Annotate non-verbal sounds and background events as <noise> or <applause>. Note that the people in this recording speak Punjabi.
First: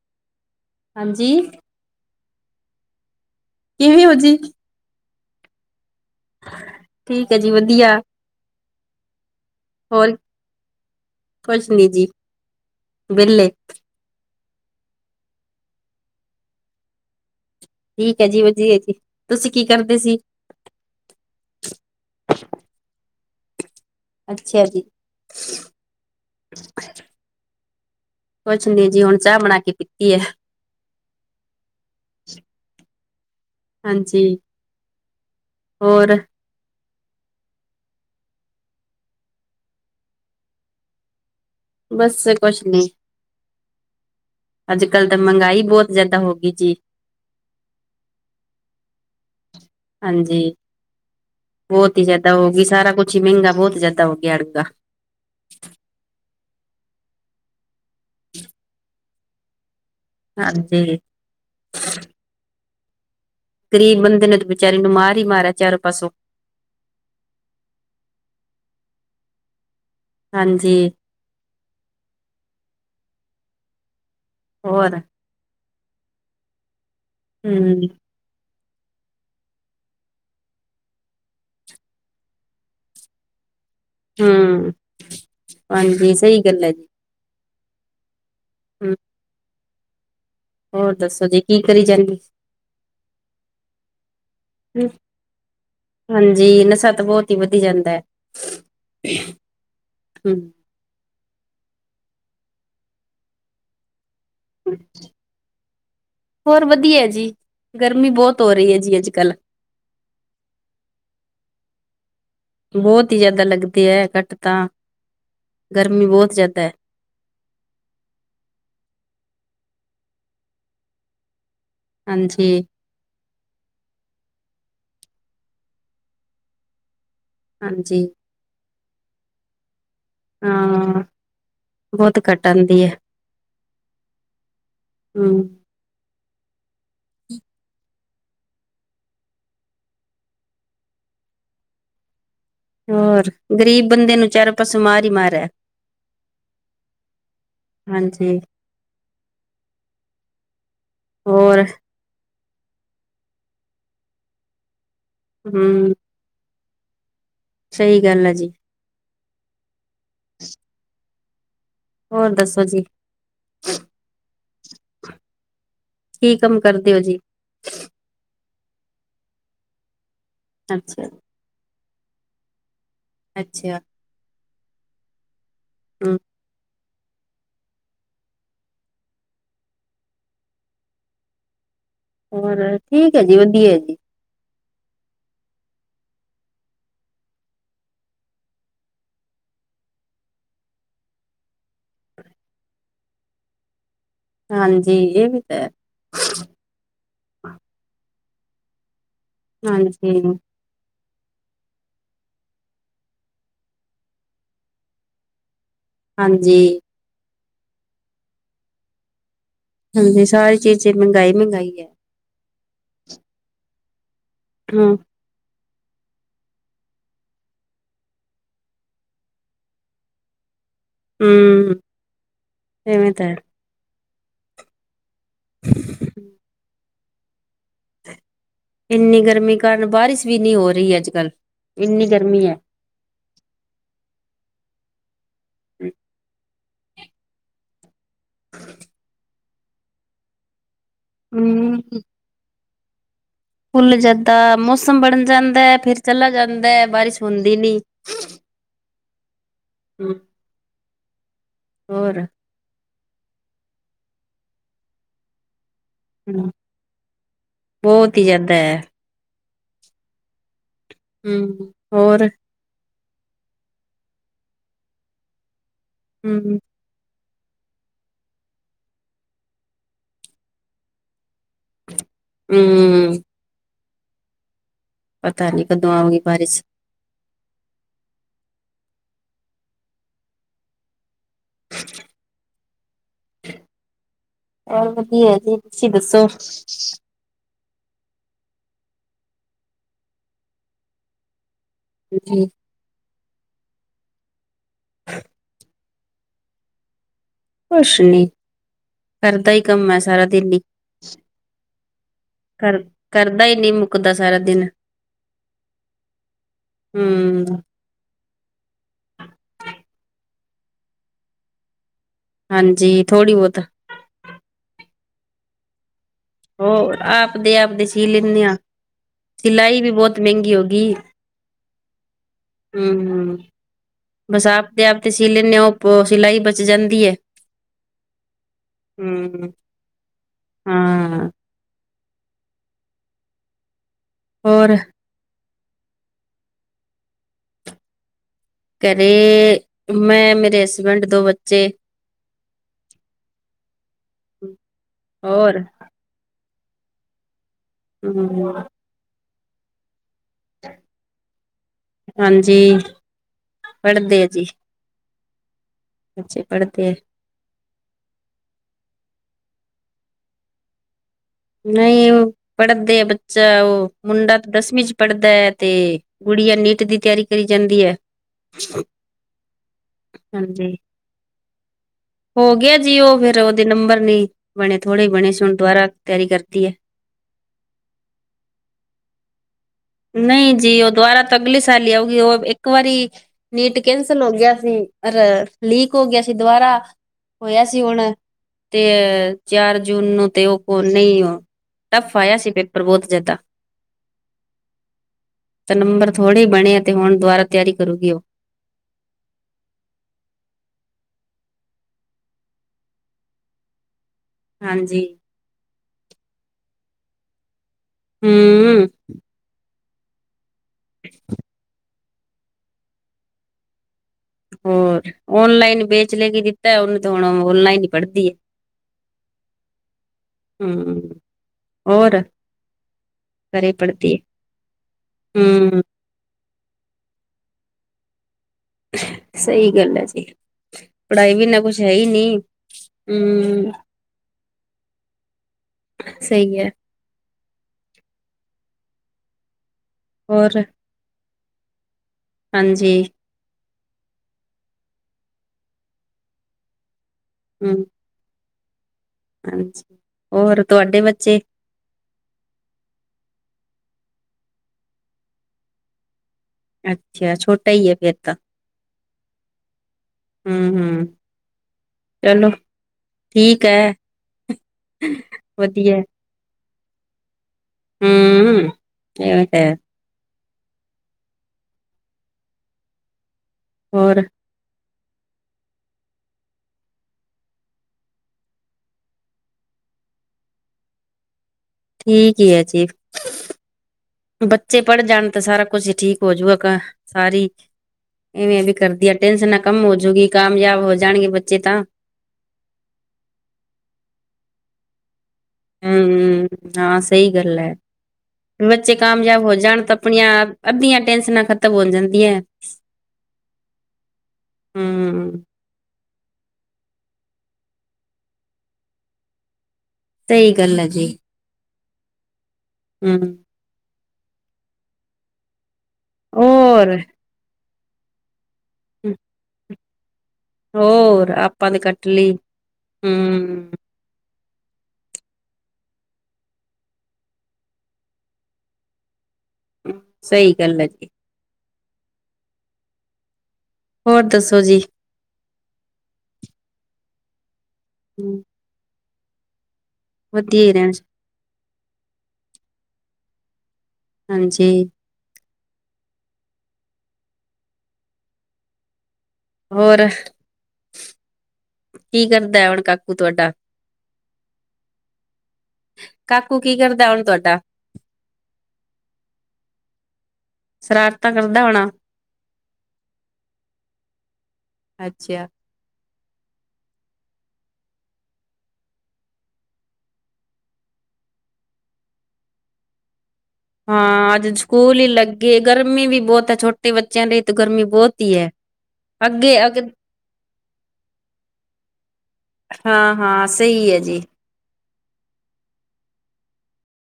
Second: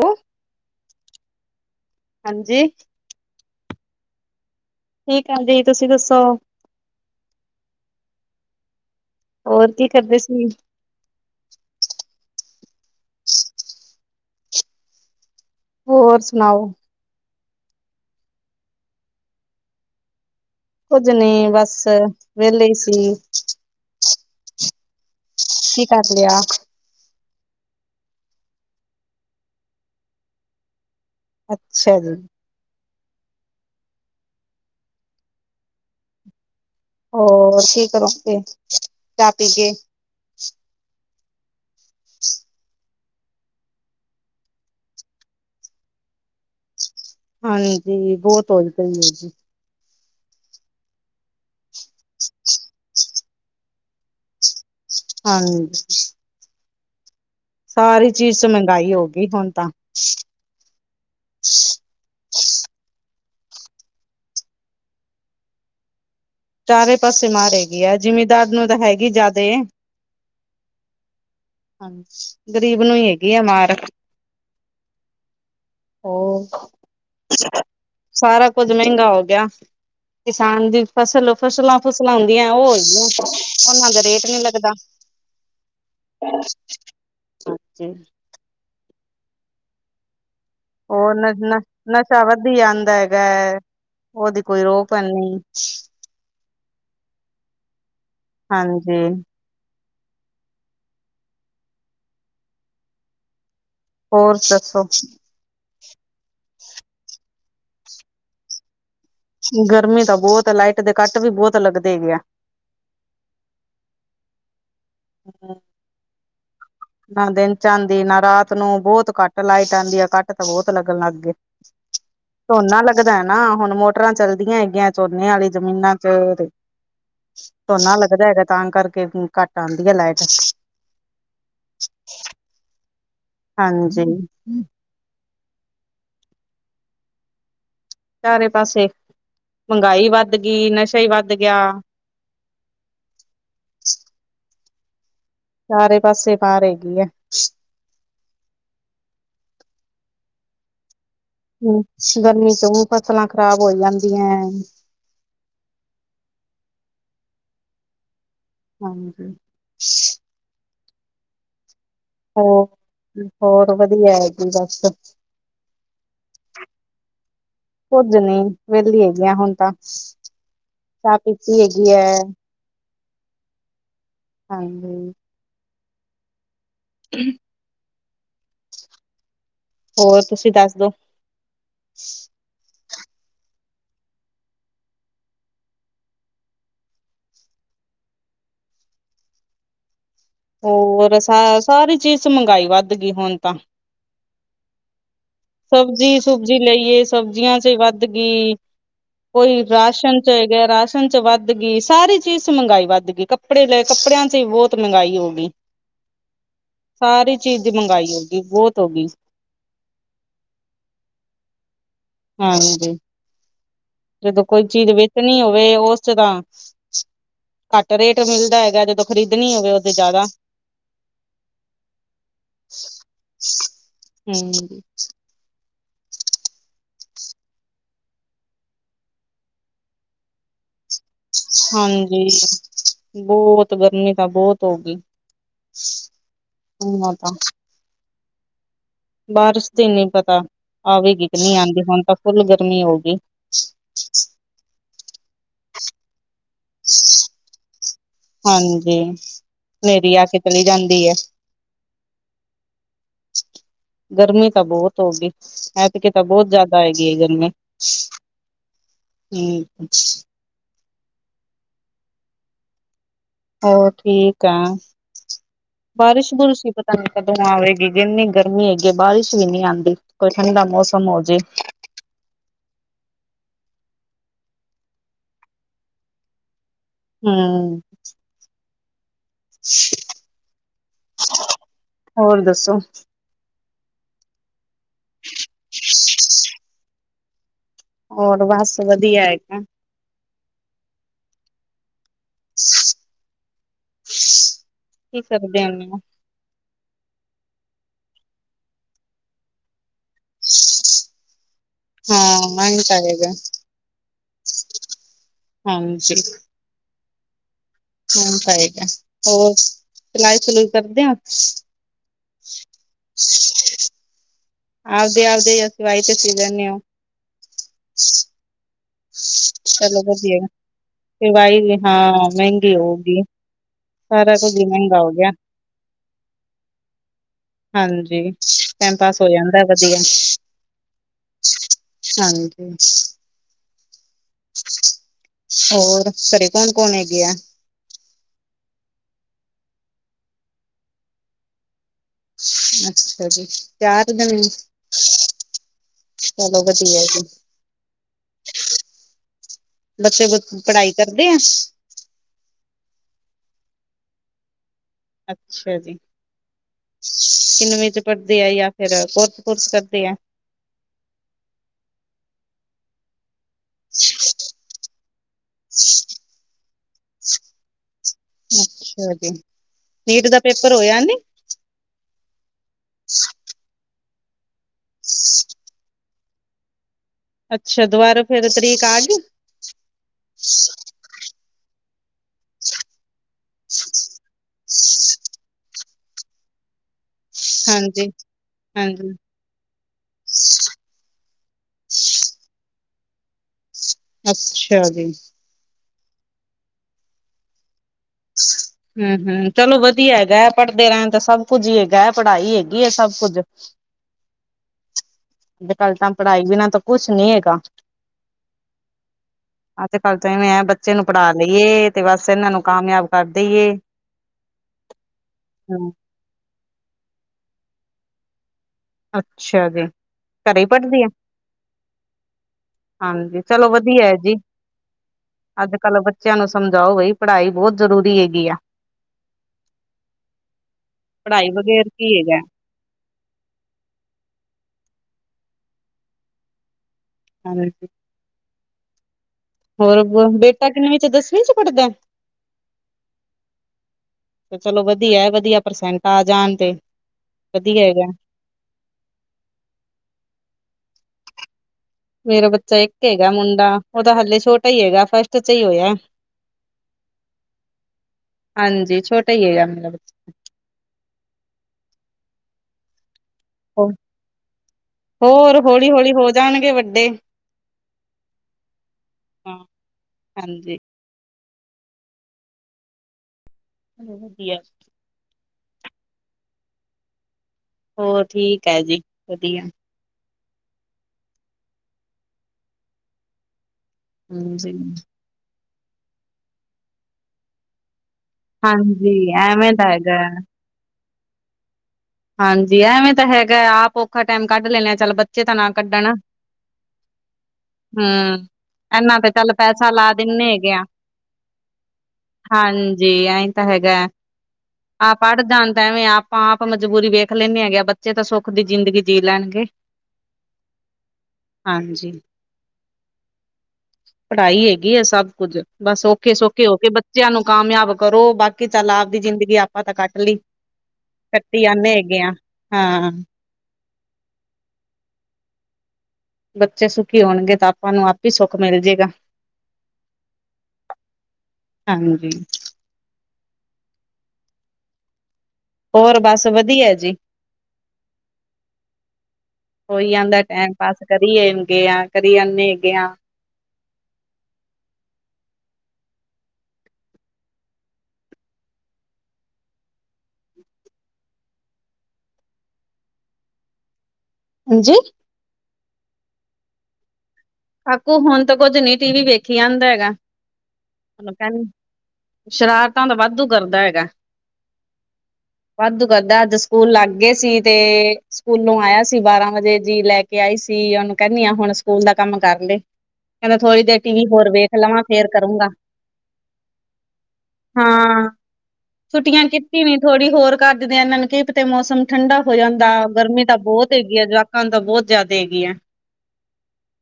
ਹੈਲੌ, ਹਾਂਜੀ। ਹਾਂਜੀ। ਕਿਵੇ ਹੋ ਜੀ? ਠੀਕ ਆ ਜੀ, ਤੁਸੀਂ ਦੱਸੋ? ਠੀਕ ਹੈ ਜੀ ਵਧੀਆ। ਹੋਰ ਕੀ ਕਰਦੇ ਸੀ? ਕੁਛ ਨੀ ਜੀ ਵੇਲ਼ੇ। ਹੋਰ ਸੁਣਾਓ? ਠੀਕ ਹੈ ਜੀ ਵਧੀਆ ਜੀ, ਤੁਸੀਂ ਕੀ ਕਰਦੇ ਸੀ? ਕੁੱਝ ਨੀ ਬਸ ਵਿਹਲੇ ਹੀ ਸੀ। ਅੱਛਾ ਜੀ ਕੀ ਕਰ ਲਿਆ ਕੁਛ ਨੀ ਜੀ ਹੁਣ ਚਾਹ ਬਣਾ ਕੇ ਪੀਤੀ ਐ ਅੱਛਾ ਜੀ। ਹਾਂਜੀ ਹੋਰ ਹੋਰ ਠੀਕ ਕਰੋ ਫੇਰ ਚਾਹ ਪੀਕੇ ਬਸ ਸਰ ਕੁਛ ਨ ਅੱਜ ਕੱਲ੍ਹ ਤਾਂ ਮਹਿੰਗਾਈ ਬਹੁਤ ਜਿਆਦਾ ਹੋਗੀ ਜੀ ਹਾਂਜੀ ਬਹੁਤ ਹੌਈ ਪਈ ਹੈ ਹਾਂਜੀ ਬਹੁਤ ਹੀ ਜਾਦਾ। ਹੋਗੀ ਸਾਰਾ ਕੁਛ? ਜੀ ਮਹਿੰਗਾ ਬਹੁਤ ਜ਼ਿਆਦਾ ਹੋ ਗਿਆ ਅੜਕਾ ਹਾਂਜੀ। ਸਾਰੀ ਚੀਜ਼ ਚ ਮਹਿੰਗਾਈ ਹੋ ਗਈ ਹੁਣ ਤਾਂ ਹਾਂਜੀ <inaudible> ਗ਼ਰੀਬ ਬੰਦੇ ਨੂੰ ਤਾਂ ਵਿਚਾਰੇ ਨੂੰ ਮਾਰ ਹੀ ਮਾਰ ਆ ਚਾਰੋਂ ਪਾਸੋਂ ਚਾਰੇ ਪਾਸੇ ਮਾਰ ਹੈਗੀ ਆ ਜ਼ਿਮੀਂਦਾਰ ਨੂੰ ਤਾਂ ਹੈਗੀ ਜਿਆਦੇ ਹਾਂਜੀ ਹਾਂਜੀ ਗਰੀਬ ਨੂੰ ਹੀ ਹੈਗੀ ਆ ਮਾਰ ਹੋਰ ਹੋਰ ਹਮ ਸਾਰਾ ਕੁੱਝ ਮਹਿੰਗਾ ਹੋ ਗਿਆ ਕਿਸਾਨ ਦੀ ਫਸਲ ਫਸਲਾਂ ਫੁਸਲਾਂ ਹੁੰਦੀਆਂ ਉਹ ਰੇਟ ਨੀ ਹਮ ਲੱਗਦਾ ਹਾਂਜੀ ਸਹੀ ਗੱਲ ਹੈ ਜੀ ਹਮ ਹੋਰ ਉਹ ਦੱਸੋ ਨ ਜੀ ਨ ਕੀ ਕਰੀ ਜਾਂਦੀ ਨਸ਼ਾ ਵੱਧ ਹੀ ਜਾਂਦਾ ਹੈਗਾ ਉਹਦੀ ਕੋਈ ਰੋਕ ਨੀ ਹਾਂਜੀ ਨਸ਼ਾ ਤਾਂ ਬਹੁਤ ਹੀ ਵਧੀ ਜਾਂਦਾ ਹਾਂਜੀ ਹਮ ਹੋਚ ਹੋਰ ਵਧੀਆ ਜੀ ਗਰਮੀ ਬਹੁਤ ਹੋ ਰਹੀ ਹੈ ਜੀ ਅੱਜਕਲ ਗਰਮੀ ਤਾਂ ਬਹੁਤ ਹੈ ਲਾਈਟ ਦੇ ਕੱਟ ਵੀ ਬਹੁਤ ਲੱਗਦੇ ਨੇ ਬਹੁਤ ਹੀ ਜਿਆਦਾ ਲੱਗਦੇ ਹੈ ਕਟ ਤਾਂ ਹ ਗਰਮੀ ਬਹੁਤ ਜ਼ਿਆਦਾ ਨਾ ਦਿਨ ਚ ਆਉਂਦੀ ਨਾ ਰਾਤ ਨੂੰ ਬਹੁਤ ਘੱਟ ਲਾਈਟ ਆਉਂਦੀ ਆ ਕੱਟ ਤਾਂ ਬਹੁਤ ਲੱਗਣ ਲੱਗ ਗਏ ਹਾਂਜੀ ਝੋਨਾ ਲੱਗਦਾ ਨਾ ਹੁਣ ਮੋਟਰਾਂ ਚਲਦੀਆਂ ਹੈਗੀਆਂ ਝੋਨੇ ਵਾਲੀ ਜ਼ਮੀਨਾਂ ਚ ਝੋਨਾ ਹਾਂਜੀ ਲੱਗਦਾ ਹੈਗਾ ਤਾਂ ਕਰਕੇ ਘੱਟ ਆਉਂਦੀ ਹੈ ਲਾਈਟ ਹਾਂ ਬਹੁਤ ਘੱਟ ਆਂਦੀ ਹੈ ਹਾਂਜੀ ਹਮ <inaudible> ਚਾਰੇ ਪਾਸੇ ਮਹਿੰਗਾਈ ਵੱਧ ਗਈ ਨਸ਼ਾ ਹੀ ਵੱਧ ਗਿਆ ਹੋਰ ਗਰੀਬ ਬੰਦੇ ਨੂੰ ਚਾਰੋਂ ਪਾਸੇ ਮਾਰ ਹੀ ਮਾਰ ਹੈ ਚਾਰੇ ਪਾਸੇ ਹਾਰ ਹੈਗੀ ਹੈ ਹਾਂਜੀ ਹੋਰ ਹਮ ਗਰਮੀ ਚ ਉਂ ਫਸਲਾਂ ਖ਼ਰਾਬ ਹੋ ਜਾਂਦੀਆਂ ਹਮ ਸਹੀ ਗੱਲ ਆ ਜੀ ਹਾਂਜੀ <inaudible> ਹੋਰ ਦੱਸੋ ਜੀ ਹੋਰ ਹੋਰ ਵਧੀਆ ਹੈਗੀ ਬੱਸ ਕੀ ਕੰਮ ਕਰਦੇ ਹੋ ਜੀ ਕੁੱਝ ਨਹੀਂ ਵਿਹਲੀ ਹੈਗੀਆਂ ਹੁਣ ਤਾਂ ਅੱਛਾ ਚਾਹ ਪੀਤੀ ਹੈਗੀ ਹੈ ਅੱਛਾ ਹਾਂਜੀ ਹਮ <inaudible> ਹੋਰ ਤੁਸੀਂ ਦੱਸ ਦੋ ਹੋਰ ਠੀਕ ਹੈ ਜੀ ਵਧੀਆ ਜੀ ਹੋਰ ਸ ਸਾਰੀ ਚੀਜ਼ ਮਹਿੰਗਾਈ ਵੱਧ ਗਈ ਹੁਣ ਤਾਂ ਹਾਂਜੀ ਇਹ ਵੀ ਤਾਂ ਹੈ ਸਬਜ਼ੀ ਸੁਬਜੀ ਲਈਏ ਸਬਜ਼ੀਆਂ ਚ ਵੱਧ ਗਈ ਕੋਈ ਹਾਂਜੀ ਰਾਸ਼ਨ ਚ ਹੈਗਾ ਰਾਸ਼ਨ ਚ ਵੱਧ ਗਈ ਸਾਰੀ ਚੀਜ਼ ਮਹਿੰਗਾਈ ਵੱਧ ਗਈ ਕੱਪੜੇ ਲਏ ਕੱਪੜਿਆਂ ਚ ਵੀ ਬਹੁਤ ਮਹਿੰਗਾਈ ਹੋ ਗਈ <inaudible> ਹਾਂਜੀ ਸਾਰੀ ਚੀਜ਼ ਦੀ ਮਹਿੰਗਾਈ ਹੋਗੀ ਬਹੁਤ ਹੋ ਗਈ ਹਾਂਜੀ ਸਾਰੀ ਚੀਜ਼ ਮਹਿੰਗਾਈ ਮਹਿੰਗਾਈ ਹੈ ਹਾਂਜੀ ਜਦੋਂ ਕੋਈ ਚੀਜ਼ ਹੂੰ ਵੇਚਣੀ ਹੋਵੇ ਉਸ 'ਚ ਤਾਂ ਘੱਟ ਰੇਟ ਮਿਲਦਾ ਹੈਗਾ ਜਦੋਂ ਖਰੀਦਣੀ ਹੋਵੇ ਉਦੋ ਜ਼ਿਆਦਾ। ਹੂੰ ਇਵੇਂ ਤਾਂ ਹੈ। ਹਮ <inaudible> ਇੰਨੀ ਗਰਮੀ ਕਾਰਨ ਬਾਰਿਸ਼ ਵੀ ਨਹੀਂ ਹੋ ਰਹੀ ਅੱਜ ਕੱਲ੍ਹ ਹਾਂਜੀ ਬਹੁਤ ਗਰਮੀ ਤਾਂ ਬਹੁਤ ਹੋ ਗਈ ਹ ਤਾਂ <inaudible> ਬਾਰਿਸ਼ ਤੇ ਨਹੀਂ ਪਤਾ ਆਵੇਗੀ ਕਿ ਨਹੀਂ ਹੂੰ ਆਉਂਦੀ ਹੁਣ ਤਾਂ ਫੁੱਲ ਗਰਮੀ ਹੋਗੀ ਫੁੱਲ ਜਾਂਦਾ ਮੌਸਮ ਬਣ ਜਾਂਦਾ ਹੈ ਫੇਰ ਚਲਾ ਜਾਂਦਾ ਹੈ ਬਾਰਿਸ਼ ਹੁੰਦੀ ਨੀ ਹਾਂਜੀ ਹੂੰ ਨੇਰੀ ਆ ਕੇ ਚਲੀ ਜਾਂਦੀ ਹੈ ਹੋਰ ਗਰਮੀ ਤਾਂ ਬਹੁਤ ਹੋ ਗਈ। ਐਤਕੀ ਤਾਂ ਬਹੁਤ ਹੂੰ ਜ਼ਿਆਦਾ ਆਏਗੀ ਏ ਗਰਮੀ। ਬਹੁਤ ਹੀ ਜ਼ਿਆਦਾ ਹੈ ਹੂੰ ਹੂੰ ਹੋਰ ਹੋਰ ਠੀਕ ਆ, ਹੂੰ ਬਾਰਿਸ਼-ਬੂਰਿਸ਼ ਹੀ ਪਤਾ ਨੀ ਕਦੋ ਆਵੇਗੀ ਇੰਨੀ ਗਰਮੀ ਹੈਗੀ ਬਾਰਿਸ਼ ਵੀ ਨਹੀਂ ਆਂਦੀ, ਕੋਈ ਠੰਡਾ ਮੌਸਮ ਹੋਜੇ। ਹੂੰ ਪਤਾ ਨੀ ਕਦੋਂ ਆਉਗੀ ਬਾਰਿਸ਼। ਹੂੰ ਹੋਰ ਦੱਸੋ। ਹੋਰ ਵਧੀਆ ਜੀ ਤੁਸੀਂ ਦੱਸੋ। ਹੋਰ ਬਸ ਵਧੀਆ ਹੈਗਾ। ਜੀ <unintelligible> ਕੀ ਕਰਦੇ ਹੁੰਨੇ ਓ? ਕੁਛ ਨੀ, ਘਰ ਦਾ ਹੀ ਕੰਮ ਹੈ ਸਾਰਾ। ਦਿਨ ਹਾਂ ਐ ਤਾਂ ਘਰ ਹੈਗਾ ਦਾ ਹੀ ਨਹੀਂ ਮੁੱਕਦਾ ਸਾਰਾ ਦਿਨ। ਹਾਂਜੀ ਹੂੰ ਹਾਂ ਠੀਕ ਆ, ਹੋਰ ਸਲਾਈ-ਸਲੂਈ ਕਰਦੇ ਓ? ਹਾਂਜੀ ਥੋੜ੍ਹੀ ਬਹੁਤ। ਆਵਦੇ-ਆਵਦੇ ਸਿਵਾਈ ਤੇ ਸੀ। ਲੈਂਨੇ ਹੋ ਓ? ਆਪਦੇ-ਆਪਦੇ ਸੀ ਲੈਂਨੇ ਹਾਂ, ਸਿਲਾਈ ਵੀ ਬਹੁਤ ਮਹਿੰਗੀ ਹੋ ਗਈ। ਸਵਾਈ ਵੀ ਹਾਂ ਮਹਿੰਗੀ ਹੋਊਗੀ, ਹਮ ਸਾਰਾ ਕੁਝ ਵੀ ਮਹਿੰਗਾ ਹੋ ਗਿਆ। ਪ ਸਿਲਾਈ ਬਚ ਜਾਂਦੀ ਹੈ। ਹਾਂਜੀ ਟਾਈਮ ਪਾਸ ਹੋ ਹਮ ਜਾਂਦਾ ਵਧੀਆ। ਹਾਂ ਹਾਂਜੀ ਹੋਰ ਹੋਰ ਘਰੇ ਕੌਣ-ਕੌਣ ਹੈਗੇ ਆ? ਘਰੇ ਮੈਂ, ਮੇਰੇ ਹਸਬੈਂਡ, ਦੋ ਬੱਚੇ। ਅੱਛਾ ਜੀ ਚਾਰ ਜਾਣੇ, ਹੋਰ ਚਲੋ ਵਧੀਆ ਜੀ। ਹੂੰ-ਹੂੰ ਬੱਚੇ-ਬੁਚੇ ਪੜ੍ਹਾਈ ਕਰਦੇ ਆ? ਹਾਂਜੀ, ਪੜ੍ਹਦੇ ਆ ਜੀ। ਅੱਛਾ ਜੀ। ਬੱਚੇ ਪੜ੍ਹਦੇ ਆ। ਕਿੰਨਵੀਂ 'ਚ ਵਿੱਚ ਪੜਦੇ ਆ ਜਾਂ ਫਿਰ ਕੋਰਸ-ਕੂਰਸ ਕਰਦੇ ਆ? ਨਹੀਂ ਪੜ੍ਹਦੇ ਆ ਬੱਚਾ ਉਹ ਮੁੰਡਾ ਤੇ ਦਸਵੀਂ 'ਚ ਪੜ੍ਹਦਾ ਤੇ ਗੁੜੀਆਂ ਨੀਟ ਦੀ ਤਿਆਰੀ ਕਰੀ ਜਾਂਦੀ ਏ। ਅੱਛਾ ਜੀ, ਨੀਟ ਦਾ ਹਾਂਜੀ ਪੇਪਰ ਹੋਇਆ ਨੀ? ਹੋ ਗਿਆ ਜੀ ਉਹ ਫਿਰ ਉਹਦੇ ਨੰਬਰ ਨੀ ਬਣੇ ਥੋੜ੍ਹੇ ਬਣੇ ਸੀ ਹੁਣ ਦੁਬਾਰਾ ਤਿਆਰੀ ਕਰਤੀ ਹੈ। ਅੱਛਾ ਦੁਬਾਰਾ ਫੇਰ ਤਰੀਕ ਆ ਗਈ ਨਹੀਂ ਜੀ ਉਹ ਦੁਬਾਰਾ ਤਾਂ ਅਗਲੇ ਸਾਲ ਹੀ ਆਊਗੀ ਉਹ ਇੱਕ ਵਾਰੀ ਨੀਟ ਕੈਂਸਲ ਹੋ ਗਿਆ ਸੀ ਪਰ ਲੀਕ ਹੋ ਗਿਆ ਸੀ ਦੁਬਾਰਾ ਹੋਇਆ ਸੀ ਹੁਣ, ਹਾਂਜੀ ਤੇ ਹਾਂਜੀ ਚਾਰ ਜੂਨ ਨੂੰ ਤੇ ਉਹ ਨਹੀਂ, ਟਫ ਆਇਆ ਸੀ ਪੇਪਰ ਬਹੁਤ ਜਿਆਦਾ। ਅੱਛਾ ਜੀ। ਤਾਂ ਨੰਬਰ ਥੋੜੇ ਹੀ ਬਣੇ ਆ ਤੇ ਹੁਣ ਦੁਬਾਰਾ ਤਿਆਰੀ ਕਰੂਗੀ ਉਹ। <unintelligible> ਹਮ ਹਮ ਚਲੋ ਵਧੀਆ ਹੈਗਾ ਹੈ ਪੜ੍ਹਦੇ ਰਹਿਣ ਤਾਂ ਸਭ ਕੁੱਝ ਹੀ ਹੈਗਾ ਹੈ ਪੜ੍ਹਾਈ ਹੈਗੀ ਹੈ ਸਭ ਕੁੱਝ ਹਾਂਜੀ ਅੱਜ ਕੱਲ੍ਹ ਤਾਂ ਪੜ੍ਹਾਈ ਬਿਨਾਂ ਤਾਂ ਕੁਛ ਨੀ ਹੈਗਾ। ਹੂੰ। ਅੱਜ ਤੇ ਕੱਲ ਤਾਂ ਮੈਂ ਬੱਚੇ ਨੂੰ ਪੜ੍ਹਾ ਲਈਏ ਤੇ ਬਸ ਇਹਨਾਂ ਨੂੰ ਕਾਮਯਾਬ ਕਰ ਦੇਈਏ। ਹੋਰ ਓਨਲਾਈਨ ਹੂੰ ਵੇਚ ਲੈ ਕੇ ਦਿੱਤਾ ਉਹਨੂੰ ਤਾਂ ਹੁਣ ਓਨਲਾਈਨ ਹੀ ਪੜ੍ਹਦੀ ਹੈ ਅੱਛਾ ਜੀ ਘਰੇ ਹੀ ਹਮ ਪੜਦੀ ਆ। ਹੋਰ ਹਾਂਜੀ ਚਲੋ ਘਰੇ ਵਧੀਆ ਪੜ੍ਹਦੀ ਜੀ ਹੈ ਹਮ ਅੱਜ ਕੱਲ। ਬੱਚਿਆਂ ਨੂੰ ਸਮਝਾਓ ਬਈ ਪੜ੍ਹਾਈ ਬਹੁਤ ਜ਼ਰੂਰੀ ਹੈਗੀ ਆ। ਸਹੀ ਗੱਲ ਹੈ ਜੀ ਪੜ੍ਹਾਈ ਵੀ ਇੰਨਾ ਕੁਛ ਬਗੈਰ ਹੈ ਹੀ ਕੀ ਨਹੀਂ। ਹੈਗਾ ਹਮ ਸਹੀ ਹੈ। ਹਾਂ ਬਿਲਕੁਲ ਹੋਰ ਹੋਰ ਬੇਟਾ ਕਿੰਨੇ ਚ ਦਸਵੀਂ ਚ ਪੜ੍ਹਦਾ ਹਾਂਜੀ। ਚਲੋ ਵੱਧੀਆ ਹੈ, ਵਧੀਆ ਪਰਸੈਂਟ ਆ ਜਾਣ ਤੇ, ਹਮ ਵਧੀਆ ਹੈਗਾ। ਹਾਂਜੀ, ਹੋਰ ਤੁਹਾਡੇ ਬੱਚੇ? ਮੇਰਾ ਬੱਚਾ ਇੱਕ ਹੈਗਾ ਮੁੰਡਾ। ਉਹਦਾ ਹਾਲੇ ਛੋਟਾ ਹੀ ਹੈਗਾ ਫੱਸਟ ਚ ਹੀ ਹੋਇਆ। ਅੱਛਾ ਛੋਟਾ ਈ ਏ ਫੇਰ ਤਾਂ। ਹਾਂਜੀ ਛੋਟਾ ਈ ਹੈਗਾ ਮੇਰਾ ਬੱਚ। ਹੂੰ ਹੂੰ ਚੱਲੋ। ਹੋਰ ਹੋਰ ਵਧੀਆ ਹੋਲੀ-ਹੋਲੀ ਹੋ ਜਾਣਗੇ ਵੱਡੇ। ਹੂੰ ਏ ਹਾਂ ਤਾਂ ਹੈ। ਹਾਂਜੀ। ਹੋਰ ਵਧੀਆ। ਹੋਰ ਠੀਕ ਹੈ ਜੀ, ਵਧੀਆ। ਠੀਕ ਹੀ ਹੈ ਜੀ ਹਾਂਜੀ ਬੱਚੇ ਪੜ੍ਹ ਜਾਣ ਤਾਂ ਸਾਰਾ ਕੁਛ ਠੀਕ ਹੋਜੂਗਾ ਸਾਰੀ ਇਵੇਂ ਵੀ ਕਰਦੀ ਆ ਹਾਂਜੀ ਟੈਂਸਨਾਂ ਐਵੇਂ ਕੰਮ ਤਾਂ ਹੈਗਾ ਹੋਜੂਗੀ ਕਾਮਯਾਬ ਹੋ ਜਾਣਗੇ ਬੱਚੇ ਤਾਂ ਹਾਂਜੀ ਐਵੇਂ ਤਾਂ ਹੈਗਾ ਆਪ ਔਖਾ ਟਾਈਮ ਕੱਢ ਲੈਂਣੇ ਆ ਚੱਲ ਬੱਚੇ ਤਾਂ ਨਾ ਕੱਢਣ ਹਮ ਹਾਂ ਸਹੀ ਗੱਲ ਹੈ ਹੂੰ। ਬੱਚੇ ਇਹਨਾਂ ਤੇ ਕਾਮਯਾਬ ਕੱਲ ਹੋ ਜਾਣ ਪੈਸਾ ਤਾਂ ਲਾ ਆਪਣੀਆਂ ਦਿੰਨੇ ਹੈਗੇ ਆਂ। ਅੱਧੀਆਂ ਟੈਨਸ਼ਨਾਂ ਖ਼ਤਮ ਹੋ ਜਾਂਦੀਆਂ <inaudible> ਹਾਂਜੀ ਆਇਂ। ਤ ਹੈਗਾ। ਆਪ ਪੜ੍ਹ ਹੂੰ ਜਾਣਦਾ ਐਂਵੇ ਆਪ। ਆਪ ਮਜਬੂਰੀ ਵੇਖ ਲੈਂਦੇ ਹੈਗੇ ਆਂ ਬੱਚੇ ਤਾਂ ਸੁੱਖ ਦੀ ਜ਼ਿੰਦਗੀ ਜੀ ਲੈਣਗੇ। ਸਹੀ ਗੱਲ ਹੈ ਜੀ। ਹਾਂਜੀ। ਹੂੰ। ਪੜ੍ਹਾਈ ਹੈਗੀ ਏ ਸਭ ਕੁੱਝ ਬਸ ਔਖੇ-ਸੌਖੇ ਹੋ ਕੇ ਹੋਰ ਬੱਚ। ਬੱਚਿਆਂ ਨੂੰ ਕਾਮਯਾਬ ਕਰੋ ਬਾਕੀ ਚੱਲ ਆਪਦੀ ਜਿੰਦਗੀ ਆਪਾਂ ਤਾਂ ਕੱਟ ਲੀ। ਹੋਰ ਆਪਾਂ ਵੀ ਕੱਟ ਲਈ ਹਾਂ ਹੁੰ। ਬੱਚੇ ਸੁੱਖੀ ਹੋਣਗੇ ਤਾਂ ਆਪਾਂ ਨੂੰ ਆਪੇ ਈ ਸੁੱਖ ਮਿਲ ਜੇਏਗਾ। ਸਹੀ ਗੱਲ ਐ ਜੀ। ਹਾਂਜੀ। ਹੋਰ ਦੱਸੋ ਜੀ। ਹੋਰ ਬਸ ਵਧੀਆ ਜੀ। ਹੂੰ। ਹੋਈ ਆਂਦਾ ਏ ਟੈਮ ਹੀ ਰਹਿਣ ਪਾਸ ਕਰੀਏਂਗੇ ਆਂ ਕਰੀ ਆਂਦੇ ਐਗੇ ਆਂ। ਹਾਂਜੀ। ਹੋਰ, <unintelligible> ਕੀ ਕਰਦਾ ਏ ਹੁਣ ਕਾਕੂ ਤੁਹਾਡਾ। ਹਾਂਜੀ? ਕਾਕੂ ਕੀ ਕਰਦਾ ਏ ਹੁਣ ਤੁਹਾਡਾ? ਕਾਕੂ ਹੁਨ ਤਾਂ ਕੁੱਝ ਨੀ ਟੀ ਵੀ ਵੇਖੀ ਆਂਦਾ ਹੈਗਾ। ਸ਼ਰਾਰਤਾਂ ਨਨ ਕਰਦਾ ਕਹਨ ਹੋਣਾ ਸ਼ਰਾਰਤਾਂ ਤਾਂ ਵਾਧੂ ਕਰਦਾ ਹੈਗਾ। ਅੱਛਾ ਵਾਧੂ ਕਰਦਾ ਅੱਜ ਸਕੂਲ ਲੱਗ ਗਏ ਸੀ ਤੇ। ਸਕੂਲੋਂ ਆਇਆ ਸੀ, ਬਾਰਾਂ ਵਜੇ, ਜੀ ਲੈ ਕੇ ਆਈ ਸੀ ਉਹਨੂੰ ਕਹਿੰਨੀ ਆਂ ਹੁਨ ਸਕੂਲ ਦਾ ਕੰਮ ਕਰ ਲਏ। ਹ <inaudible> ਹਾਂ ਅੱਜ ਛਕੂਲ ਈ ਲੱਗੇ ਕਰੂੰਗਾ ਗਰਮੀ ਵੀ ਬਹੁਤ ਏ ਛੋਟੇ ਬੱਚਿਆਂ ਲਈ ਤਾਂ ਗਰਮੀ ਬਹੁਤ ਹਾਂ ਈ ਏ। ਛੁੱਟੀਆਂ ਕੀਤੀ ਨੀ ਥੋੜੀ ਹੋਰ ਕਰ ਦਿਂਦੇ ਇਹਨਾਂ ਨੂੰ ਕੀ ਪਤੇ ਮੌਸਮ ਠੰਡਾ ਹੋ ਜਾਂਦਾ। ਹਾਂ ਗਰਮੀ। ਹਾਂ ਸਹੀ ਬਹੁਤ ਹੈ ਹੈਗੀ ਜੀ ਏ ਜਵਾਕਾਂ ਨੂੰ ਤਾਂ ਬਹੁਤ ਜਿਆਦੇ ਹੈਗੀ ਏ।